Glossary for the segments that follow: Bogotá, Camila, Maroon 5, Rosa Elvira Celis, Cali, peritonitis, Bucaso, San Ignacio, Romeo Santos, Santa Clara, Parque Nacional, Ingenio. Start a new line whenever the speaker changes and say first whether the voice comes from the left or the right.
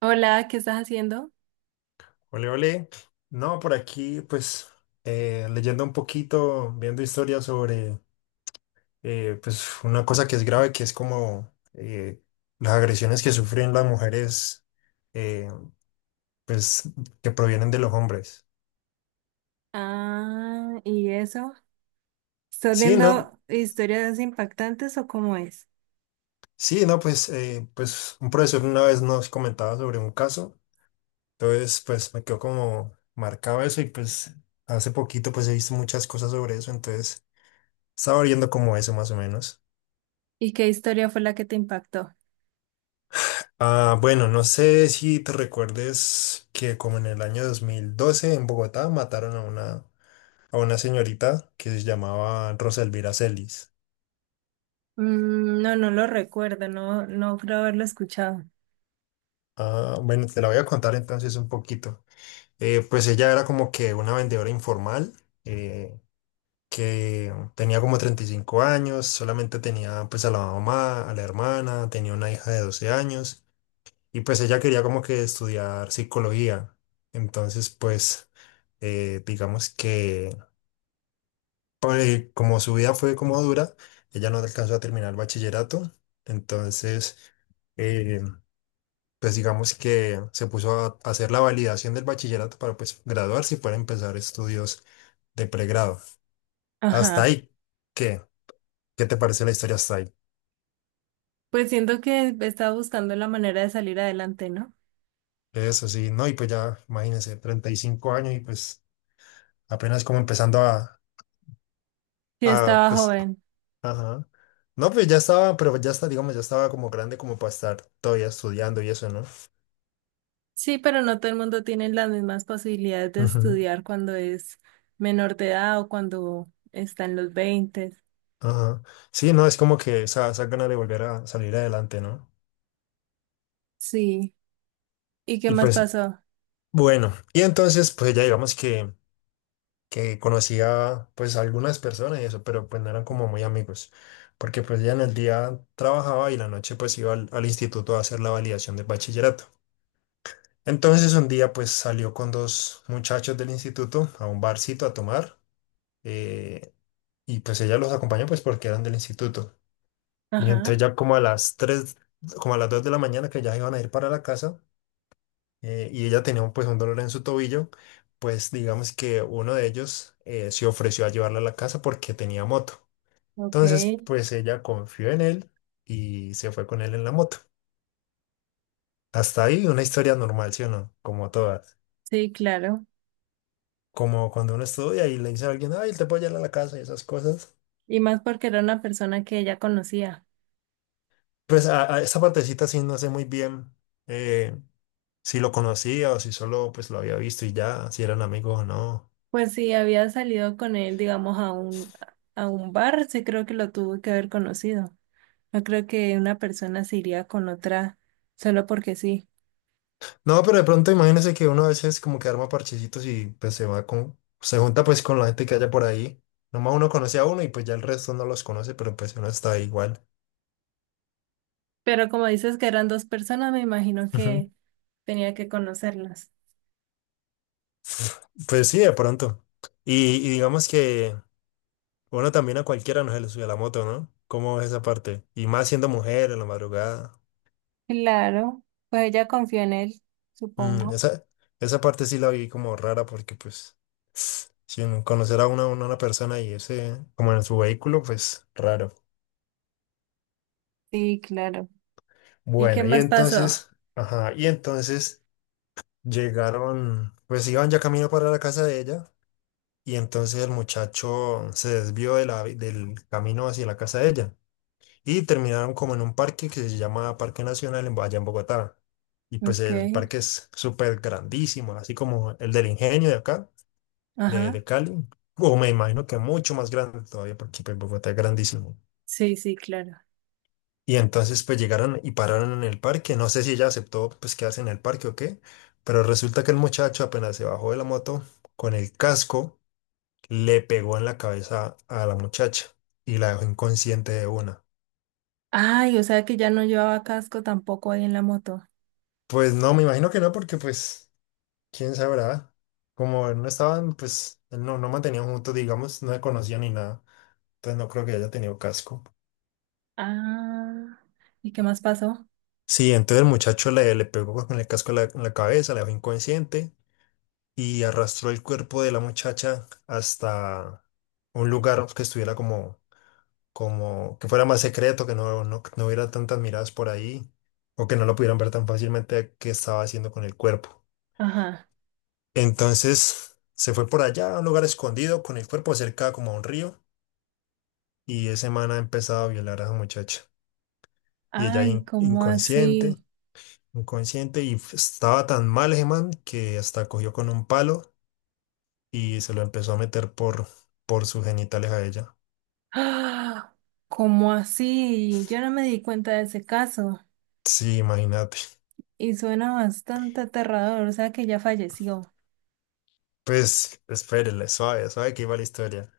right: Hola, ¿qué estás haciendo?
left: Ole, ole. No, por aquí, pues, leyendo un poquito, viendo historias sobre, pues, una cosa que es grave, que es como las agresiones que sufren las mujeres, eh, pues, que provienen de los hombres.
right: Ah, ¿y eso? ¿Estás
left: Sí, no,
right: viendo historias impactantes o cómo es?
left: sí, no, pues, pues, un profesor una vez nos comentaba sobre un caso, entonces, pues, me quedó como marcado eso y, pues, hace poquito, pues, he visto muchas cosas sobre eso, entonces, estaba viendo como eso, más o menos.
right: ¿Y qué historia fue la que te impactó?
left: Ah, bueno, no sé si te recuerdes que como en el año 2012 en Bogotá mataron a una señorita que se llamaba Rosa Elvira Celis.
right: Mm, no, no lo recuerdo, no, no creo haberlo escuchado.
left: Ah, bueno, te la voy a contar entonces un poquito. Pues ella era como que una vendedora informal eh, que tenía como 35 años, solamente tenía pues a la mamá, a la hermana, tenía una hija de 12 años y pues ella quería como que estudiar psicología. Entonces pues digamos que porque como su vida fue como dura, ella no alcanzó a terminar el bachillerato, entonces, eh, pues digamos que se puso a hacer la validación del bachillerato para pues graduarse y poder empezar estudios de pregrado. Hasta
right: Ajá.
left: ahí, ¿qué? ¿Qué te parece la historia hasta ahí?
right: Pues siento que estaba buscando la manera de salir adelante, ¿no?
left: Eso sí, no, y pues ya, imagínense, 35 años y pues apenas como empezando
right: Yo
left: a
right: estaba
left: pues,
right: joven.
left: ajá. No, pues ya estaba, pero ya está, digamos, ya estaba como grande como para estar todavía estudiando y eso, ¿no?
right: Sí, pero no todo el mundo tiene las mismas posibilidades de
left: Ujú.
right: estudiar cuando es menor de edad o cuando está en los veinte.
left: Ajá. Sí, no, es como que esa gana de volver a salir adelante, ¿no?
right: Sí. ¿Y qué
left: Y
right: más
left: pues,
right: pasó?
left: bueno, y entonces, pues ya digamos que conocía pues a pues, algunas personas y eso, pero pues no eran como muy amigos, porque pues ya en el día trabajaba y la noche pues iba al, al instituto a hacer la validación del bachillerato. Entonces un día pues salió con dos muchachos del instituto a un barcito a tomar eh, y pues ella los acompañó pues porque eran del instituto. Y entonces
right: Ajá.
left: ya como a las 3 como a las 2 de la mañana que ya iban a ir para la casa y ella tenía un, pues un dolor en su tobillo, pues digamos que uno de ellos se ofreció a llevarla a la casa porque tenía moto.
right: Ok.
left: Entonces pues ella confió en él y se fue con él en la moto. Hasta ahí una historia normal, ¿sí o no? Como todas.
right: Sí, claro.
left: Como cuando uno estudia y le dice a alguien, ay, te puedo llevar a la casa y esas cosas.
right: Y más porque era una persona que ella conocía.
left: Pues a esa partecita sí no sé muy bien. eh, si lo conocía o si solo pues lo había visto y ya, si eran amigos o no.
right: Pues sí, había salido con él, digamos, a un bar, sí creo que lo tuvo que haber conocido. No creo que una persona se iría con otra solo porque sí.
left: No, pero de pronto imagínese que uno a veces como que arma parchecitos y pues se va con, se junta pues con la gente que haya por ahí. Nomás uno conoce a uno y pues ya el resto no los conoce, pero pues uno está ahí igual.
right: Pero como dices que eran dos personas, me imagino
left: Ujú.
right: que tenía que conocerlas.
left: Pues sí, de pronto. Y digamos que uno también a cualquiera nos se le sube la moto, ¿no? ¿Cómo es esa parte? Y más siendo mujer en la madrugada.
right: Claro, pues ella confió en él, supongo.
left: Esa, esa parte sí la vi como rara porque pues sin conocer a una persona y ese como en su vehículo, pues raro.
right: Sí, claro. ¿Y qué
left: Bueno, y
right: más pasó?
left: entonces, ajá, y entonces llegaron, pues iban ya camino para la casa de ella y entonces el muchacho se desvió de la, del camino hacia la casa de ella y terminaron como en un parque que se llama Parque Nacional allá en Bogotá. Y pues
right: Ok,
left: el parque es súper grandísimo, así como el del Ingenio de acá de
right: ajá.
left: Cali, o me imagino que mucho más grande todavía, porque pues, Bogotá es grandísimo.
right: Sí, sí, claro.
left: Y entonces pues llegaron y pararon en el parque, no sé si ella aceptó pues quedarse en el parque o qué, pero resulta que el muchacho apenas se bajó de la moto, con el casco le pegó en la cabeza a la muchacha y la dejó inconsciente de una.
right: Ay, o sea que ya no llevaba casco tampoco ahí en la moto.
left: Pues no, me imagino que no, porque pues, quién sabrá, como no estaban, pues, no, no mantenían juntos, digamos, no se conocían ni nada, entonces no creo que haya tenido casco.
right: Ah, ¿y qué más pasó?
left: Sí, entonces el muchacho le pegó pues, con el casco en en la cabeza, la dejó inconsciente y arrastró el cuerpo de la muchacha hasta un lugar que estuviera como, como que fuera más secreto, que no, no, no hubiera tantas miradas por ahí o que no lo pudieran ver tan fácilmente qué estaba haciendo con el cuerpo.
right: Ajá.
left: Entonces se fue por allá a un lugar escondido con el cuerpo cerca como a un río y ese man ha empezado a violar a esa muchacha y ella
right: Ay, ¿cómo
left: inconsciente.
right: así?
left: Inconsciente y estaba tan mal ese man que hasta cogió con un palo y se lo empezó a meter por sus genitales a ella.
right: ¡Ah! ¿Cómo así? Yo no me di cuenta de ese caso
left: Sí, imagínate.
right: y suena bastante aterrador, o sea que ya falleció.
left: Pues espérele, suave, suave que iba la historia.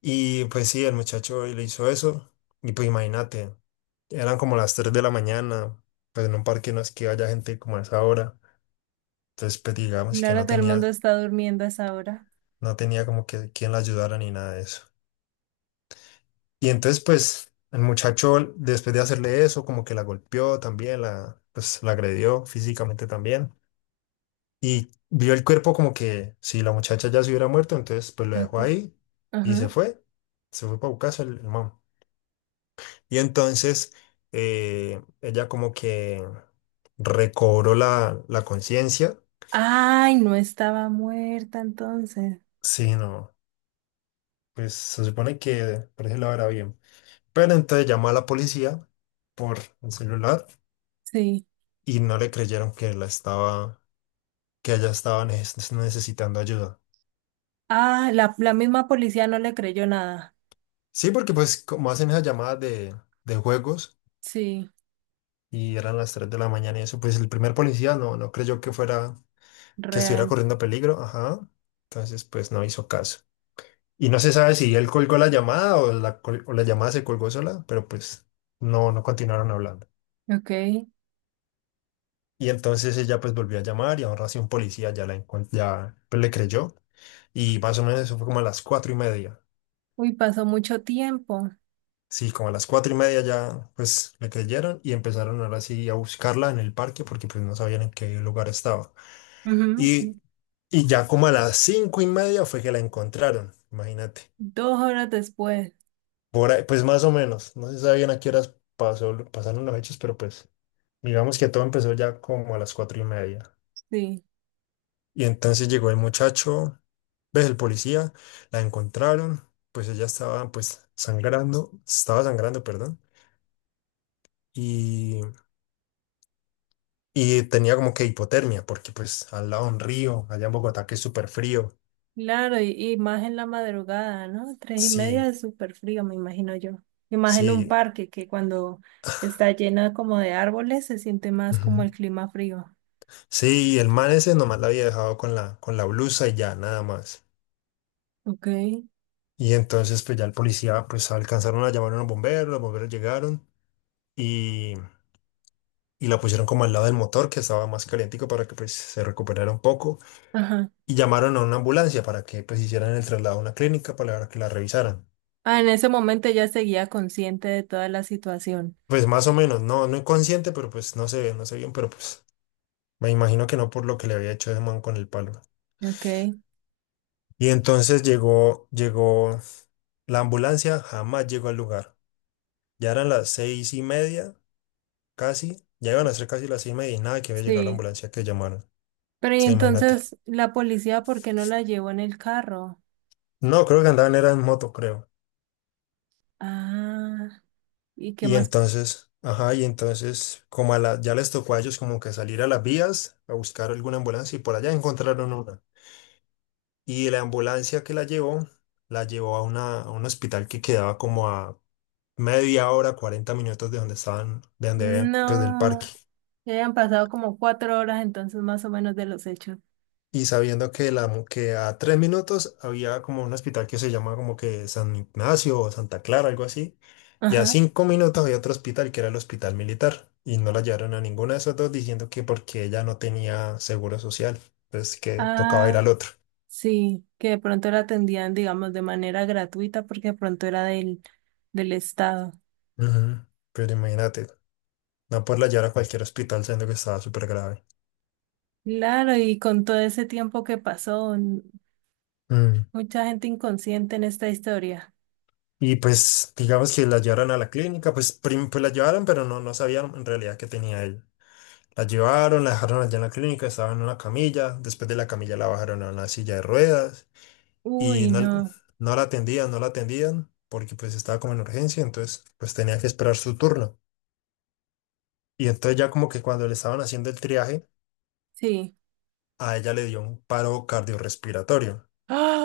left: Y pues sí, el muchacho le hizo eso y pues imagínate, eran como las 3 de la mañana, pues en un parque no es que haya gente como a esa hora. Entonces pues digamos que
right: Claro,
left: no
right: todo el mundo
left: tenía,
right: está durmiendo a esa hora.
left: no tenía como que quien la ayudara ni nada de eso. Y entonces, pues, el muchacho, después de hacerle eso, como que la golpeó también, la, pues, la agredió físicamente también. Y vio el cuerpo como que si la muchacha ya se hubiera muerto, entonces, pues, lo dejó
right: Okay.
left: ahí y se
right: Ajá.
left: fue. Se fue para Bucaso el man. Y entonces, ella como que recobró la conciencia.
right: Ay, no estaba muerta entonces.
left: Sí, no, pues, se supone que por eso lo era bien. Pero entonces llamó a la policía por el celular
right: Sí.
left: y no le creyeron que la estaba que haya estado necesitando ayuda.
right: Ah, la misma policía no le creyó nada.
left: Sí, porque pues como hacen esas llamadas de juegos
right: Sí,
left: y eran las 3 de la mañana y eso, pues el primer policía no, no creyó que fuera, que estuviera
right: real.
left: corriendo peligro, ajá. Entonces pues no hizo caso. Y no se sabe si él colgó la llamada o o la llamada se colgó sola, pero pues no, no continuaron hablando.
right: Ok.
left: Y entonces ella pues volvió a llamar y ahora sí un policía ya la ya pues, le creyó. Y más o menos eso fue como a las 4:30.
right: Uy, pasó mucho tiempo.
left: Sí, como a las cuatro y media ya pues le creyeron y empezaron ahora sí a buscarla en el parque porque pues no sabían en qué lugar estaba.
right: Ujú.
left: Y, y ya como a las 5:30 fue que la encontraron, imagínate.
right: 2 horas después.
left: Por ahí, pues más o menos, no se sabían a qué horas pasó, pasaron los hechos, pero pues digamos que todo empezó ya como a las 4:30.
right: Sí,
left: Y entonces llegó el muchacho, ves el policía, la encontraron, pues ella estaba pues sangrando, estaba sangrando, perdón. Y y tenía como que hipotermia, porque pues al lado un río, allá en Bogotá, que es súper frío.
right: claro, y más en la madrugada, ¿no? 3:30
left: Sí,
right: es súper frío, me imagino yo. Y más en un
left: sí.
right: parque que cuando está llena como de árboles se siente más como
left: Ujú.
right: el clima frío.
left: Sí, el man ese nomás la había dejado con la blusa y ya, nada más.
right: Ok,
left: Y entonces pues ya el policía, pues alcanzaron a llamar a los bomberos llegaron y, y la pusieron como al lado del motor, que estaba más calientico para que pues se recuperara un poco.
right: ajá.
left: Y llamaron a una ambulancia para que pues hicieran el traslado a una clínica para que la revisaran.
right: Ah, en ese momento ya seguía consciente de toda la situación.
left: Pues más o menos, no, no inconsciente, pero pues no se ve, no sé bien, pero pues me imagino que no por lo que le había hecho ese man con el palo.
right: Ok,
left: Y entonces llegó la ambulancia, jamás llegó al lugar. Ya eran las 6:30, casi. Ya iban a ser casi las 6:30 y nada que había llegado la
right: sí.
left: ambulancia que llamaron.
right: Pero y
left: Se imagínate.
right: entonces la policía, ¿por qué no la llevó en el carro?
left: No, creo que andaban era en moto, creo.
right: Ah, ¿y qué
left: Y
right: más?
left: entonces, ajá, y entonces, como a la, ya les tocó a ellos como que salir a las vías a buscar alguna ambulancia y por allá encontraron una. Y la ambulancia que la llevó a, una, a un hospital que quedaba como a media hora, 40 minutos de donde estaban, de donde habían, pues del
right: No,
left: parque.
right: ya han pasado como 4 horas entonces más o menos de los hechos.
left: Y sabiendo que, la, que a 3 minutos había como un hospital que se llama como que San Ignacio o Santa Clara, algo así. Y a
right: Ajá.
left: 5 minutos había otro hospital que era el hospital militar. Y no la llevaron a ninguno de esos dos diciendo que porque ella no tenía seguro social. Pues que tocaba ir al
right: Ah.
left: otro.
right: Sí, que de pronto la atendían, digamos, de manera gratuita porque de pronto era del Estado.
left: Ujú. Pero imagínate, no poderla llevar a cualquier hospital siendo que estaba súper grave.
right: Claro, y con todo ese tiempo que pasó, mucha gente inconsciente en esta historia.
left: Y pues digamos que la llevaron a la clínica, pues, pues la llevaron, pero no, no sabían en realidad qué tenía ella. La llevaron, la dejaron allá en la clínica, estaba en una camilla, después de la camilla la bajaron a una silla de ruedas y
right: Uy,
left: no,
right: no,
left: no la atendían, no la atendían porque pues estaba como en urgencia, entonces pues tenía que esperar su turno. Y entonces ya como que cuando le estaban haciendo el triaje,
right: sí.
left: a ella le dio un paro cardiorrespiratorio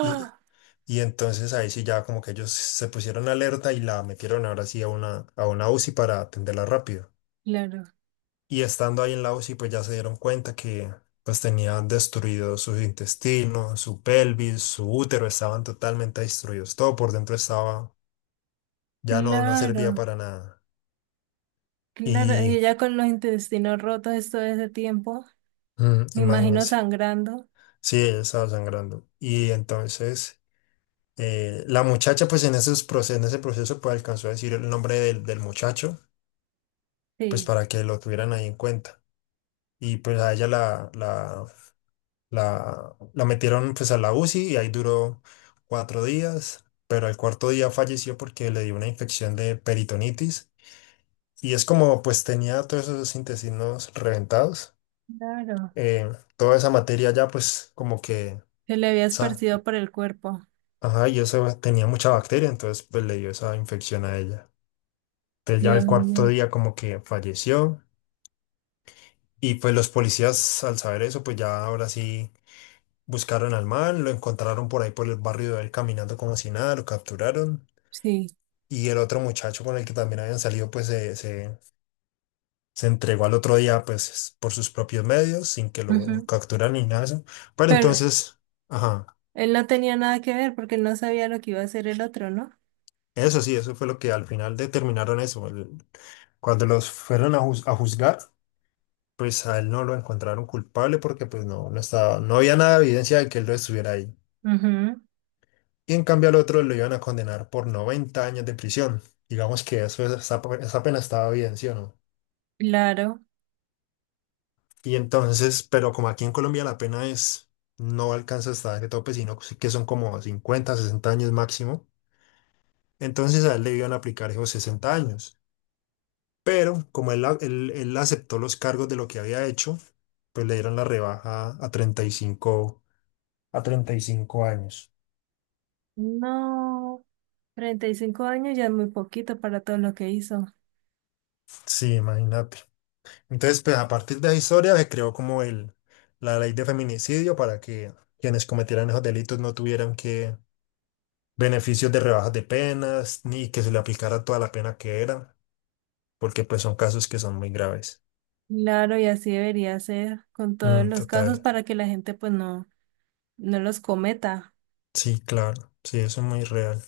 left: y, y entonces ahí sí ya como que ellos se pusieron alerta y la metieron ahora sí a a una UCI para atenderla rápido.
right: claro,
left: Y estando ahí en la UCI, pues ya se dieron cuenta que pues tenía destruidos sus intestinos, su pelvis, su útero, estaban totalmente destruidos. Todo por dentro estaba, ya no, no servía
right: claro,
left: para nada.
right: claro. Y
left: Y
right: ella con los intestinos rotos todo ese tiempo, me imagino
left: imagínense,
right: sangrando.
left: sí, ella estaba sangrando. Y entonces la muchacha, pues en ese proceso, pues alcanzó a decir el nombre del muchacho, pues
right: Sí,
left: para que lo tuvieran ahí en cuenta. Y pues a ella la metieron pues a la UCI y ahí duró 4 días, pero al cuarto día falleció porque le dio una infección de peritonitis y es como pues tenía todos esos intestinos reventados,
right: claro.
left: eh, toda esa materia ya pues como que,
right: Se le había
left: sa-
right: esparcido por el cuerpo.
left: ajá, y eso tenía mucha bacteria, entonces pues le dio esa infección a ella. Entonces ya
right: Dios
left: el cuarto
right: mío,
left: día como que falleció y pues los policías al saber eso pues ya ahora sí buscaron al man, lo encontraron por ahí por el barrio de él caminando como si nada, lo capturaron.
right: sí.
left: Y el otro muchacho con el que también habían salido, pues se entregó al otro día, pues por sus propios medios, sin que lo
right: Ujú.
left: capturaran ni nada de eso. Pero
right: Pero
left: entonces, ajá,
right: él no tenía nada que ver porque él no sabía lo que iba a hacer el otro, ¿no?
left: eso sí, eso fue lo que al final determinaron eso. Cuando los fueron a juzgar, pues a él no lo encontraron culpable porque pues no, no estaba, no había nada de evidencia de que él lo estuviera ahí.
right: Ujú.
left: Y en cambio al otro lo iban a condenar por 90 años de prisión. Digamos que eso, esa, esa pena estaba bien, ¿sí o no?
right: Claro.
left: Y entonces, pero como aquí en Colombia la pena es, no alcanza hasta ese tope, sino sí que son como 50 60 años máximo, entonces a él le iban a aplicar esos 60 años. Pero como él aceptó los cargos de lo que había hecho, pues le dieron la rebaja a 35 a 35 años.
right: No, 35 años ya es muy poquito para todo lo que hizo.
left: Sí, imagínate. Entonces, pues, a partir de esa historia se creó como la ley de feminicidio para que quienes cometieran esos delitos no tuvieran que beneficios de rebajas de penas, ni que se le aplicara toda la pena que era, porque pues son casos que son muy graves.
right: Claro, y así debería ser con todos los casos
left: Total,
right: para que la gente pues no los cometa.
left: sí, claro, sí, eso es muy real.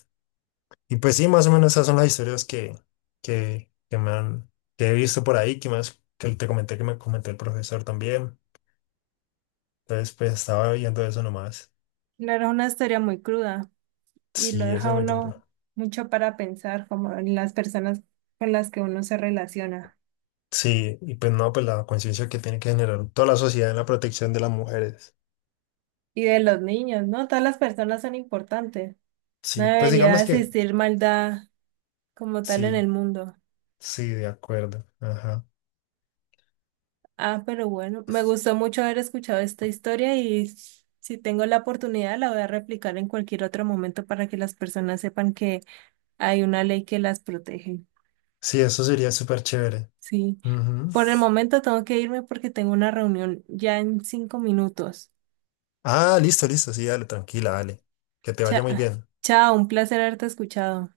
left: Y pues sí, más o menos esas son las historias que, que me han, que he visto por ahí, que más, que te comenté que me comentó el profesor también. Entonces, pues estaba viendo eso nomás.
right: Claro, es una historia muy cruda y lo
left: Sí, eso
right: deja
left: es muy duro.
right: uno mucho para pensar, como en las personas con las que uno se relaciona.
left: Sí, y pues no, pues la conciencia que tiene que generar toda la sociedad en la protección de las mujeres.
right: Y de los niños, ¿no? Todas las personas son importantes. No
left: Sí, pues
right: debería
left: digamos que
right: existir maldad como tal en
left: sí,
right: el mundo.
left: sí, de acuerdo. Ajá.
right: Ah, pero bueno, me gustó mucho haber escuchado esta historia y si tengo la oportunidad la voy a replicar en cualquier otro momento para que las personas sepan que hay una ley que las protege.
left: Sí, eso sería súper chévere.
right: Sí.
left: Ujú.
right: Por el momento tengo que irme porque tengo una reunión ya en 5 minutos.
left: Ah, listo, listo, sí, dale, tranquila, dale. Que te vaya muy
right: Cha-
left: bien.
right: chao, un placer haberte escuchado.